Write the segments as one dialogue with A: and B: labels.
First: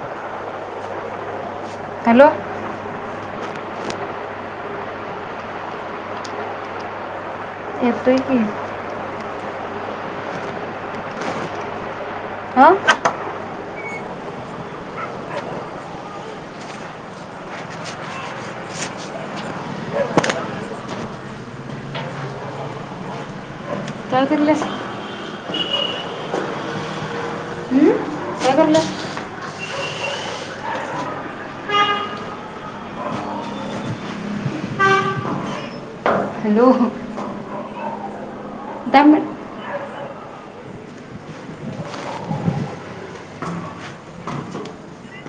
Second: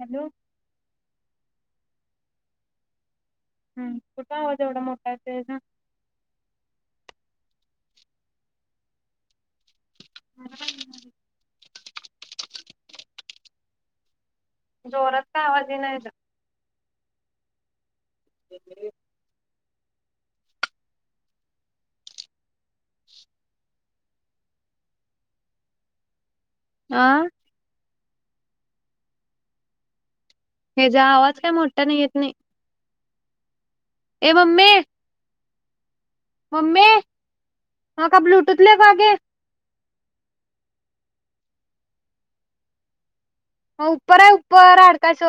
A: Hello.
B: Hello.
A: हम् कुठं आवाज मोठा आहे ते ना.
B: येतोय की.
A: [inaudible]
B: [inaudible]
A: जोरात का आवाजी दे नाही शक. [unintelligible]
B: त्याल टिमले
A: आह..
B: आ.
A: हचा आवाज काही मोठा नाही येत नाही. ए मम्मी.
B: हॅलो.
A: हा का ब्लूट
B: [unintelligible]
A: ह उप्पर आहे उप्पर हडकायच.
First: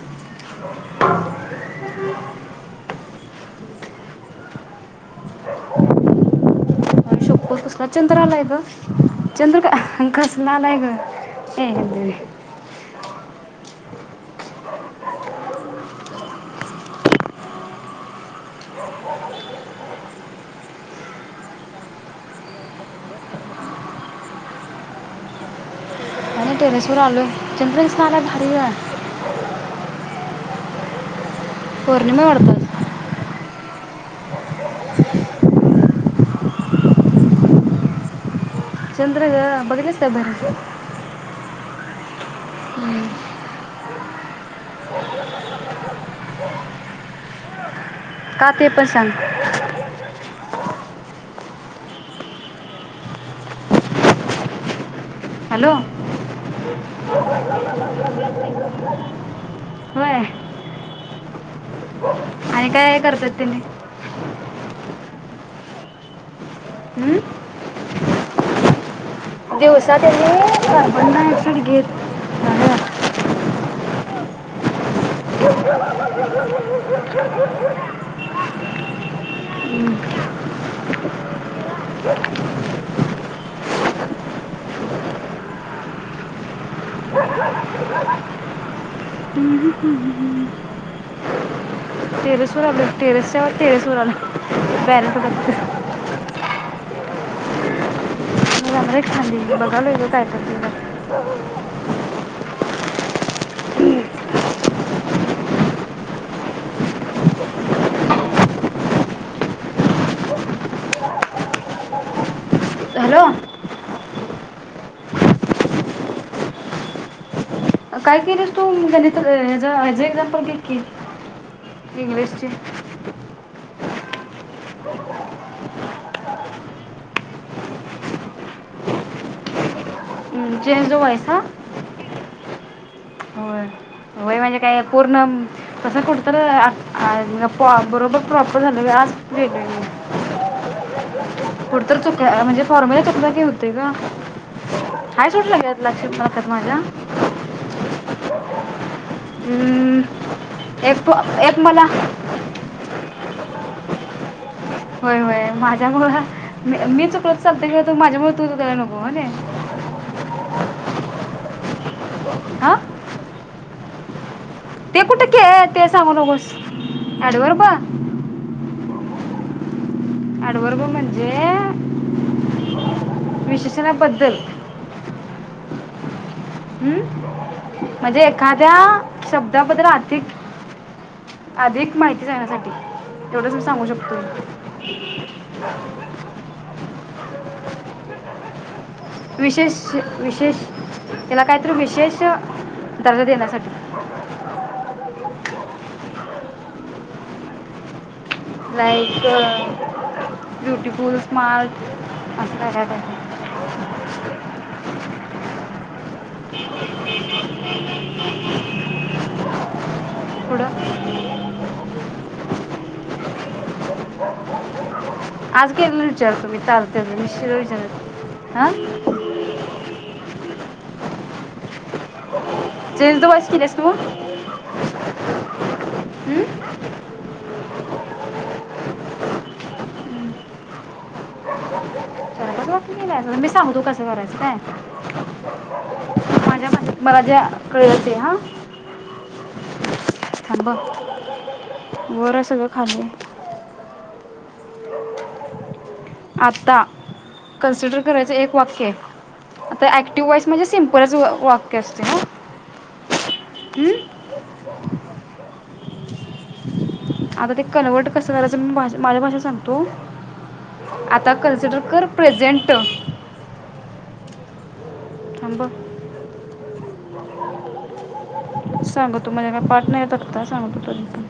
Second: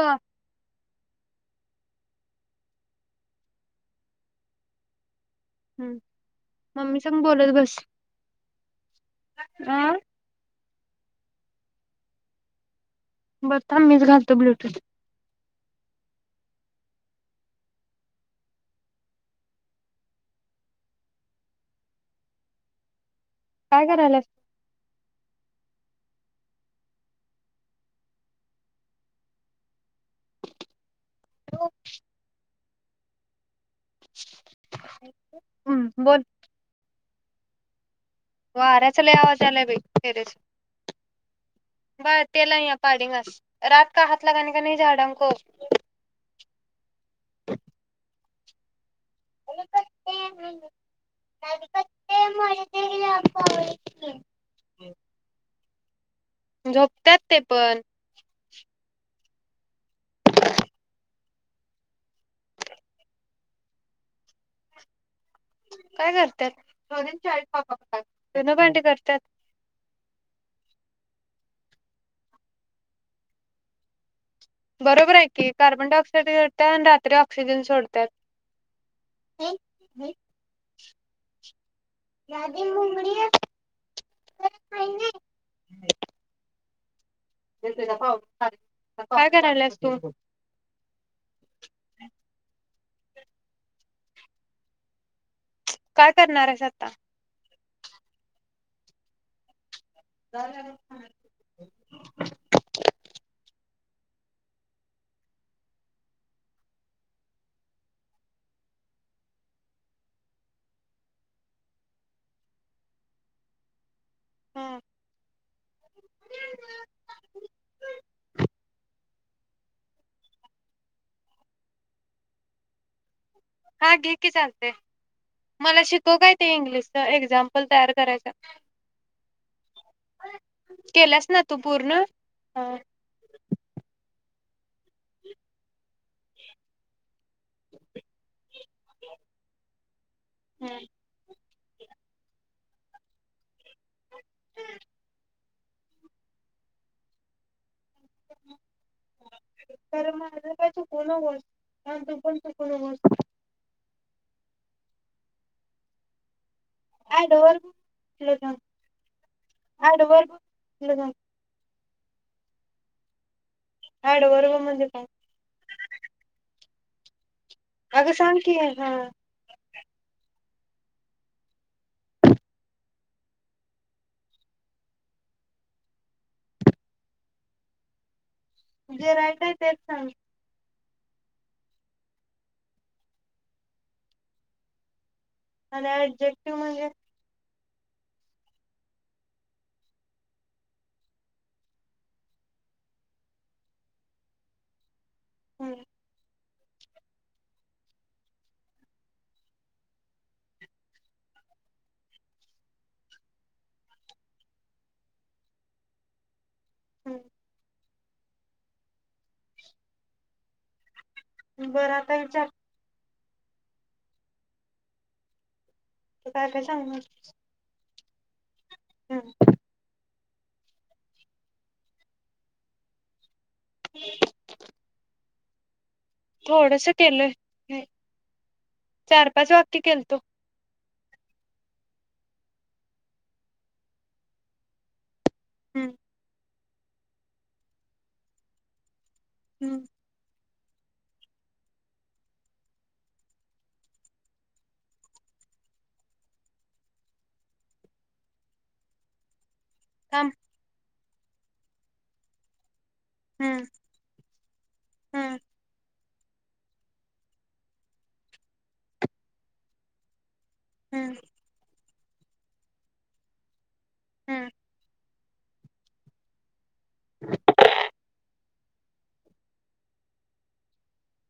A: हम्म मम्मीचं
B: स्वच्छंत्रालयात. चंद्र का
A: आ
B: हांकासला नाही. ह [unintelligible]
A: बस थांब मीच घालतो ब्लूटूथ. काय करायल्यात?
B: आम्ही टेरेस वर आलो चंदन सारा भरीव आहे. पौर्णिमा वाढतात.
A: हम् बोल. वाऱ्याचा लय
B: चंद्र
A: आवाज यायलाय
B: ग
A: बाई
B: बगलेस तर
A: टेरेस
B: भारी.
A: बर तेला या
B: हं.
A: पडिंगास रात का हात लगने का नाही झाडांको.
B: का ते पण सांग.
A: [unintelligible]
B: हॅलो.
A: झोपत्यात ते पण.
B: होय आणि काय करतात तुम्ही?
A: काय ग? त्यात
B: हं?
A: दोन्हींच्या [unintelligible] धुणं भांडे करतात.
B: दिवसा त्यांनी [unintelligible]
A: बरोबर आहे की, कार्बन डायॉक्स त ते टॅन रात्री ऑक्सिजन सोडत्यात. [inaudible] [unintelligible]
B: हम्म ह
A: करायलास तू
B: हम् ह हम्. टेरेस वर आलोय टेरेसच्या टेरेसवर आलोय बॅलन्स संपलाय.
A: काय करणार आहेस आता.
B: मी जाणारे खाली. यायलोय ग काय करतीस बघायला. हॅलो.
A: हम्.
B: काय केलीस तू गणितच अ [unintelligible] घे कि इंग्लिशची.
A: हा घे की चालतयं मला शिकव काय ते इंग्लिशचं एक्झामपल तयार करायच.
B: चेंज द
A: केल्यास
B: वॉईस हां
A: ना तू पूर्ण. हा.
B: होय होय म्हणजे काय पूर्ण कस खोलू? तर अ आ बरोबर प्रॉपर झालं व्हय असत्यांत वेगळ वेगळी पुढं तर चुका अ म्हणजे फॉर्म्युला चूकला की हुतय गं सोड लगेच लक्ष्यात नसत्यात माझ्या हम्म,
A: तर माझं काय चूकवू
B: एक
A: नकोस
B: एक मला
A: आणि तू पण चुकू नकोस.
B: होय होय माझ्या मुळ मी मी
A: ऍड
B: चुकलं तर
A: वर
B: चालतंय खर माझ्यामुळे तू चुकायला नको व्हनी
A: ऍड वर
B: आ.
A: एडवर्ब.
B: ते कुठं केलं? ते सांगू नगोस. एडवर्ब.
A: अगं सांग की हा.
B: एडवर्ब म्हणजे विशेषणाबद्दल हम्म म्हणजे एखाद्या
A: जे राईट आहे तेच
B: शब्दाबद्दल
A: सांग
B: अधिक अधिक माहिती सांगण्यासाठी, तेवढच मी सांगू शकतोय.
A: आणि अडजेक्टिव म्हणजे
B: विशेष विशेष याला काहीतरी विशेष दर्जा देण्यासाठी.
A: हम्म.
B: लाईक ब्युटिफूल स्मार्ट असं का
A: हम्म.
B: पुढ.
A: बरं आता विचार
B: आज
A: तू
B: केचल
A: काय
B: तुमही
A: काय
B: त
A: सांगणार
B: निशचयल [inaudible] आ
A: हम्म.
B: जल तुबा कनसो [unintelligible]
A: थोडंस केलंय. ह चार पाच वाक्य केलतो.
B: चारपाच वाटलं मी सांगूतो कसं करायचं काय?
A: हम्म.
B: माझ्या मला ज्या कळते हा.
A: हम्म.
B: ल ब बर सगळं खाल्ली. आता कन्सिडर करायचं, एक वाक्य ते
A: थांब
B: ऍक्टिव्हॉइस म्हणजे सिम्प कुणाच वा वाक्य असते हा हम्म.
A: हम्म,
B: आता ते कन्व्हर्ट कसं करायचं, मी माज़ माझ्या भाषेत सांगतो.
A: हम्म,
B: आता कन्सिडर कर. प्रेझेंट
A: हम्म.
B: थांब.
A: [inaudible]
B: सांगतू माझ्या काय पाट नाही तक्ता, सांगतो तरी पण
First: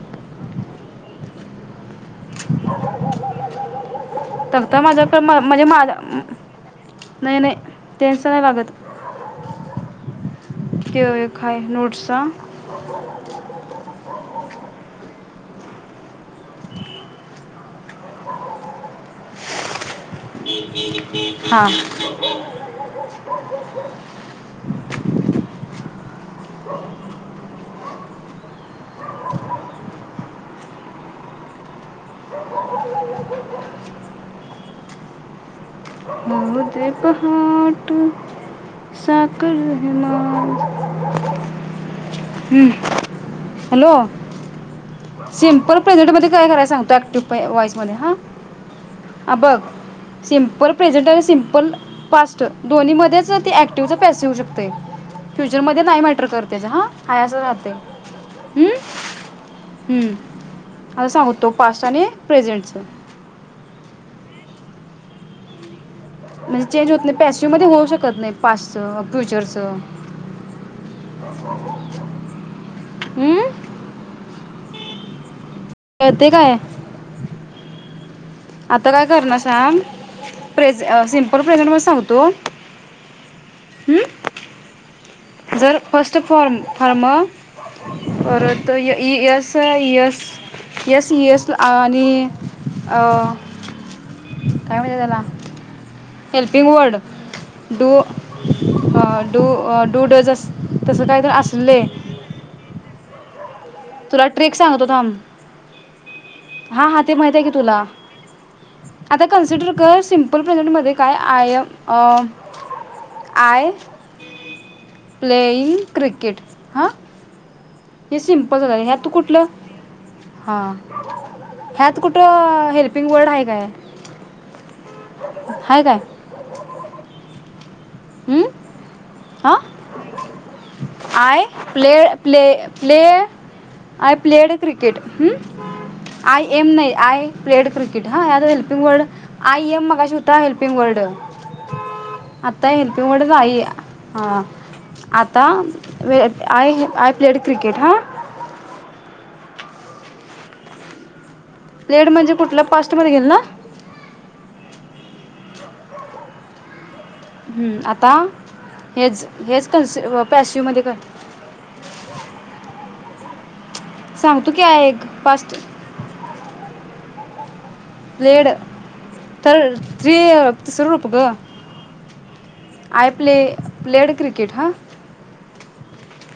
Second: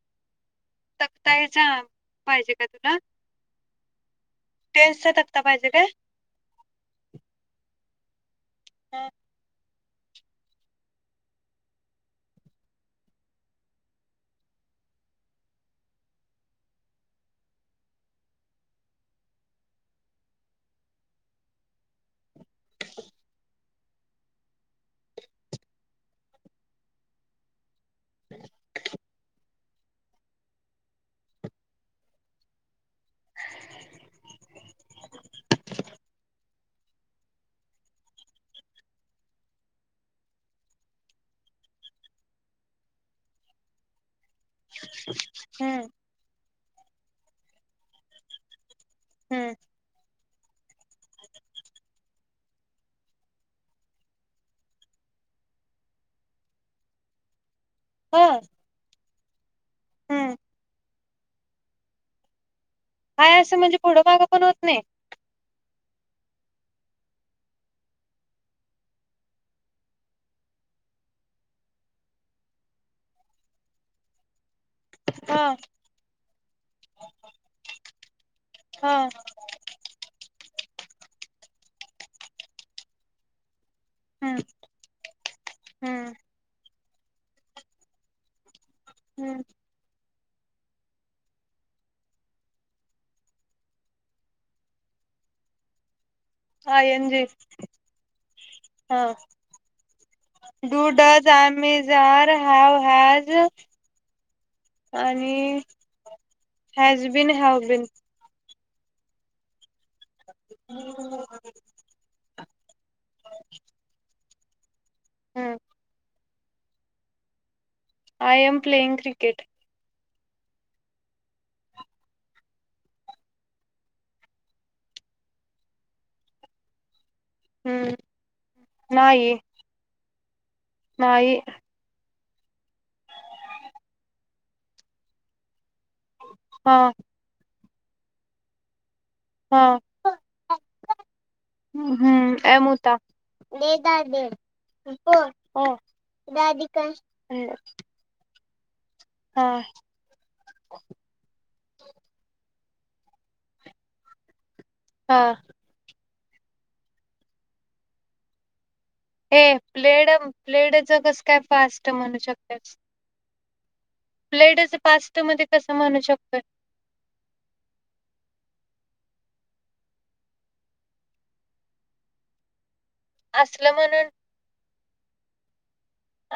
A: तक्ता याचा पाहिजे का तुला
B: तक्ता
A: टेन्सचा
B: माझ्याक म
A: तक्ता
B: म्हजे
A: पाहिजे काय
B: माझ्या नई नई. तेच त नाई लागत. त्यो एक हाय नोट्सचा हा. [inaudible] [inaudible]
A: [inaudible]
B: होऊदे पहाट साकर हे माझं, हम्म हॅलो?
A: ह
B: सिमपल प्रेझेंट मध्ये काय करायचं? सांगतो ऍक्टिव पै वॉईसमध्ये हा अ बग सिम्पल प्रेझंट आणि सिम्पल पास्ट दोन्ही मध्येच ते ऍक्टिव्हचा पॅसिव होऊ शकतय, फ्युचरमध्ये नाई मॅटर कर तेज हा हाय अस राहतय.
A: ह.
B: हम्म. [unintelligible] सांगतो पास्ट आणि प्रेझेंटच
A: हाय असं म्हणजे पुढं मागं पण होत नई.
B: म्हणजे चेंज होत नई, पॅसिव मध्ये होऊ शकत नई पास्टच अ फ्युचरच हम्म
A: हा.
B: कळतंय काय? आता
A: ह
B: काय करणार सांग. प्रेझ अ सिंपल प्रेझेंट मध्ये सांगतो, हम्म जर फर्स्ट फॉर्म फारर्म परत य E S S S S आणि अ काय म्हत्यात त्याला helping
A: I
B: word
A: N G
B: do अ
A: हा
B: do a do does us
A: do
B: तसं काय
A: डज
B: तर असले.
A: आम्ही जार हॅव [unintelligible]
B: तुला ट्रीक सांगतो थांब,
A: आणि
B: हा हा
A: हॅज
B: ते
A: बिन
B: माहिताय की
A: हॅव
B: तुला
A: बिन
B: आता कन्सिडर तर सिम्पल प्रेझेंटमध्ये काय
A: हम्म
B: I. A I playing cricket. हा. हे
A: आय एम
B: सिम्पल झालं.
A: प्लेइंग
B: हयात तू
A: क्रिकेट
B: कुठलं हा ह्यात कुठ हेल्पिंग वर्ड आहे काय. हाय काय.
A: हम्म
B: हम्म
A: नाही
B: आ
A: नाही
B: I play play play I played cricket. Hum I am
A: हा
B: नाही. आय प्लेड क्रिकेट हा असं हेल्पिंग वर्ड
A: हा
B: आय एम मगाशी होता हेल्पिंग वर्ड.
A: हम्म
B: आत
A: एम
B: आता
A: होता
B: हेल्पिंग वर्ड जो आहे. हा आता आय आय प्लेड क्रिकेट हा.
A: हा.
B: पास्ट मध्ये गेल ना.
A: हा.
B: हम्म आता हेच
A: ये हे
B: हेच कन्सि
A: प्लेड
B: पॅशिवमध्ये
A: प्लेडच
B: क
A: कस काय पास्ट म्हणू शकतील.
B: सांगतो की
A: प्लेडच
B: आय एक
A: पास्ट मध्ये कसं म्हणू शकतो.
B: पलेड तर तिच रूप ग. आय प्ले
A: असलं म्हणून
B: प्लेड क्रिकेट हा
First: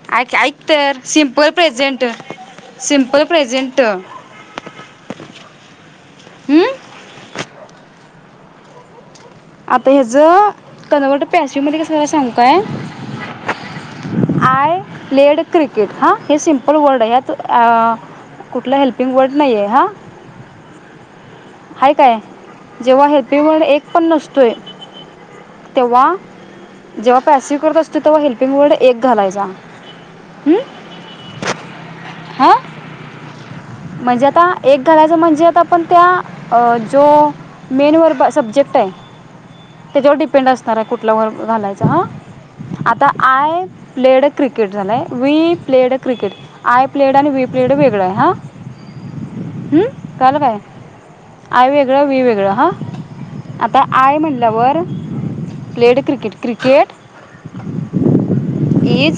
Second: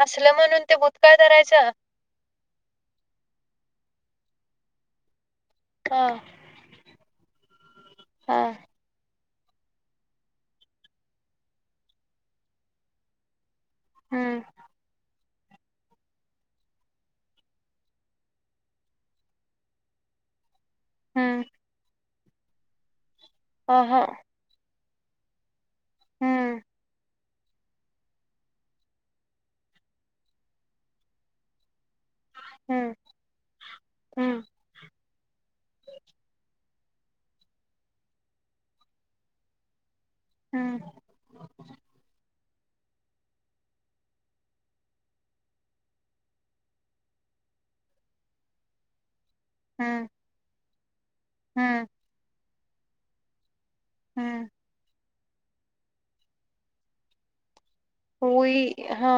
A: असलं
B: ऐक ऐक
A: म्हणून ते
B: तर
A: भूतकाळ
B: सिंपल
A: धरायचं
B: प्रेझेंट सिंपल प्रेझेंट. [inaudible]
A: हा
B: हम्म.
A: हा.
B: आता ह्याच कनवर्ट पॅसीव्ह मध्ये कसं सांगू काय?
A: हम्म
B: आय लेड क्रिकेट हा हे सिम्पल वर्ड आहे यात कुठलं हेल्पिंग वर्ड नाही आहे हां.
A: हम्म.
B: आहे काय जेव्हा हे -ल्पीग वर्ड
A: अ
B: एक
A: ह
B: पण नसत. तोय. तेव्हा
A: हम्म
B: जेव्हा पॅसिव्ह करत असतोयं तेव्हा हेल्पिंग वर्ड एक घालायचा हम.
A: हम्म.
B: म्हणजे
A: हम्म
B: आता एक घालायचं म्हणजे आता. पण त्या जो मेनवर सब्जेक्ट आहे. त्याच्यावर डिपेंड असणार आहे
A: हम्म
B: कुठल्या वर्ड घालायच हा. आता आय प्लेड क्रिकेट झालाय we played cricket I played आणि वी प्लेड वेगळं आहे. हा हम्म कळालं काय? आय
A: हम्म
B: वेगळं वी वेगळं हा. आता आय
A: हम्म
B: म्हणल्यावर प्लेड क्रिकेट क्रिकेट.
A: वूई हा.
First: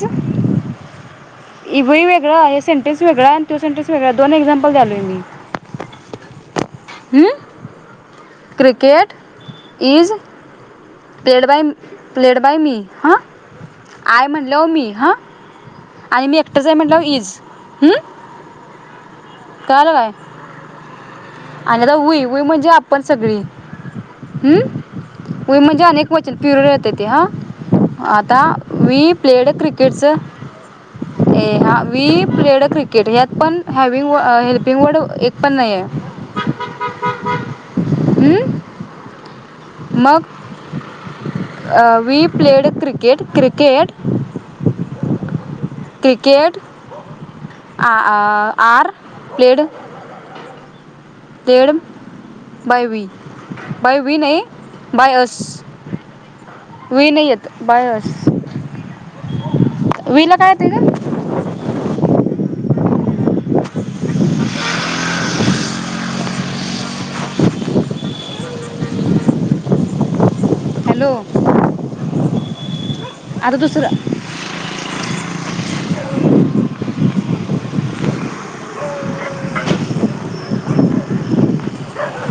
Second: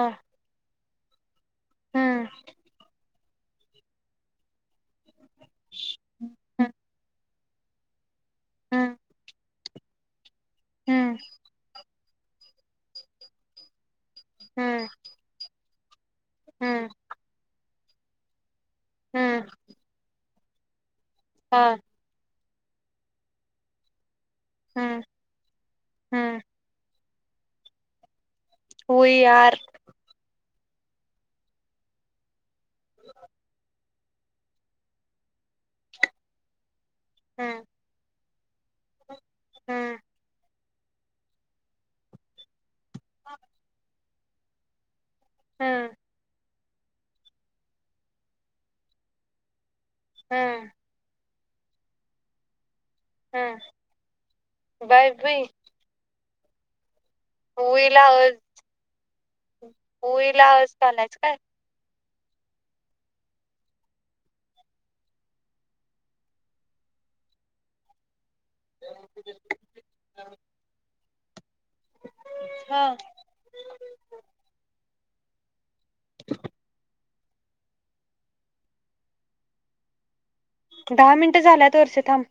B: वुई वेगळा हे सेंटे्स वेगळ. ते सेन्टेन्स वेगळं दोन एक्साम्पल्स द्यालोय मी.
A: हम्.
B: ह. Cricket. Is. Played by played by me हां. आय म्हणल्यावर मी हं आणि मी एकटं हाय म्हटल्यावर ईज. हम्म. कळालं काय? आणि तर उई [inaudible] व्हय म्हणजे आपण सगळी... हम्म? व्हय म्हणजे अनेक वचन पिरलेते. ते हा.. ता वी प्लेड क्रिकेटचं ते हा वुई प्लेड क्रिकेट ह्यात पण.. हॅविंग व हेल्पिंग वर्ड एक पण नाही आहे.
A: हं.
B: हंम. मग? अं, we played cricket cricket.. uh, are played -
A: हं.
B: Came - by we, by we नाही, बाय अस. वुई नियत बाय [unintelligible]
A: होई
B: विला काय येते
A: लाच [unintelligible]
B: का
A: काय [inaudible]
B: हॅलो.
A: हं..
B: आणि दुसरं..
A: [inaudible] दहा मिनिटं झाल्यात वरचे थांब.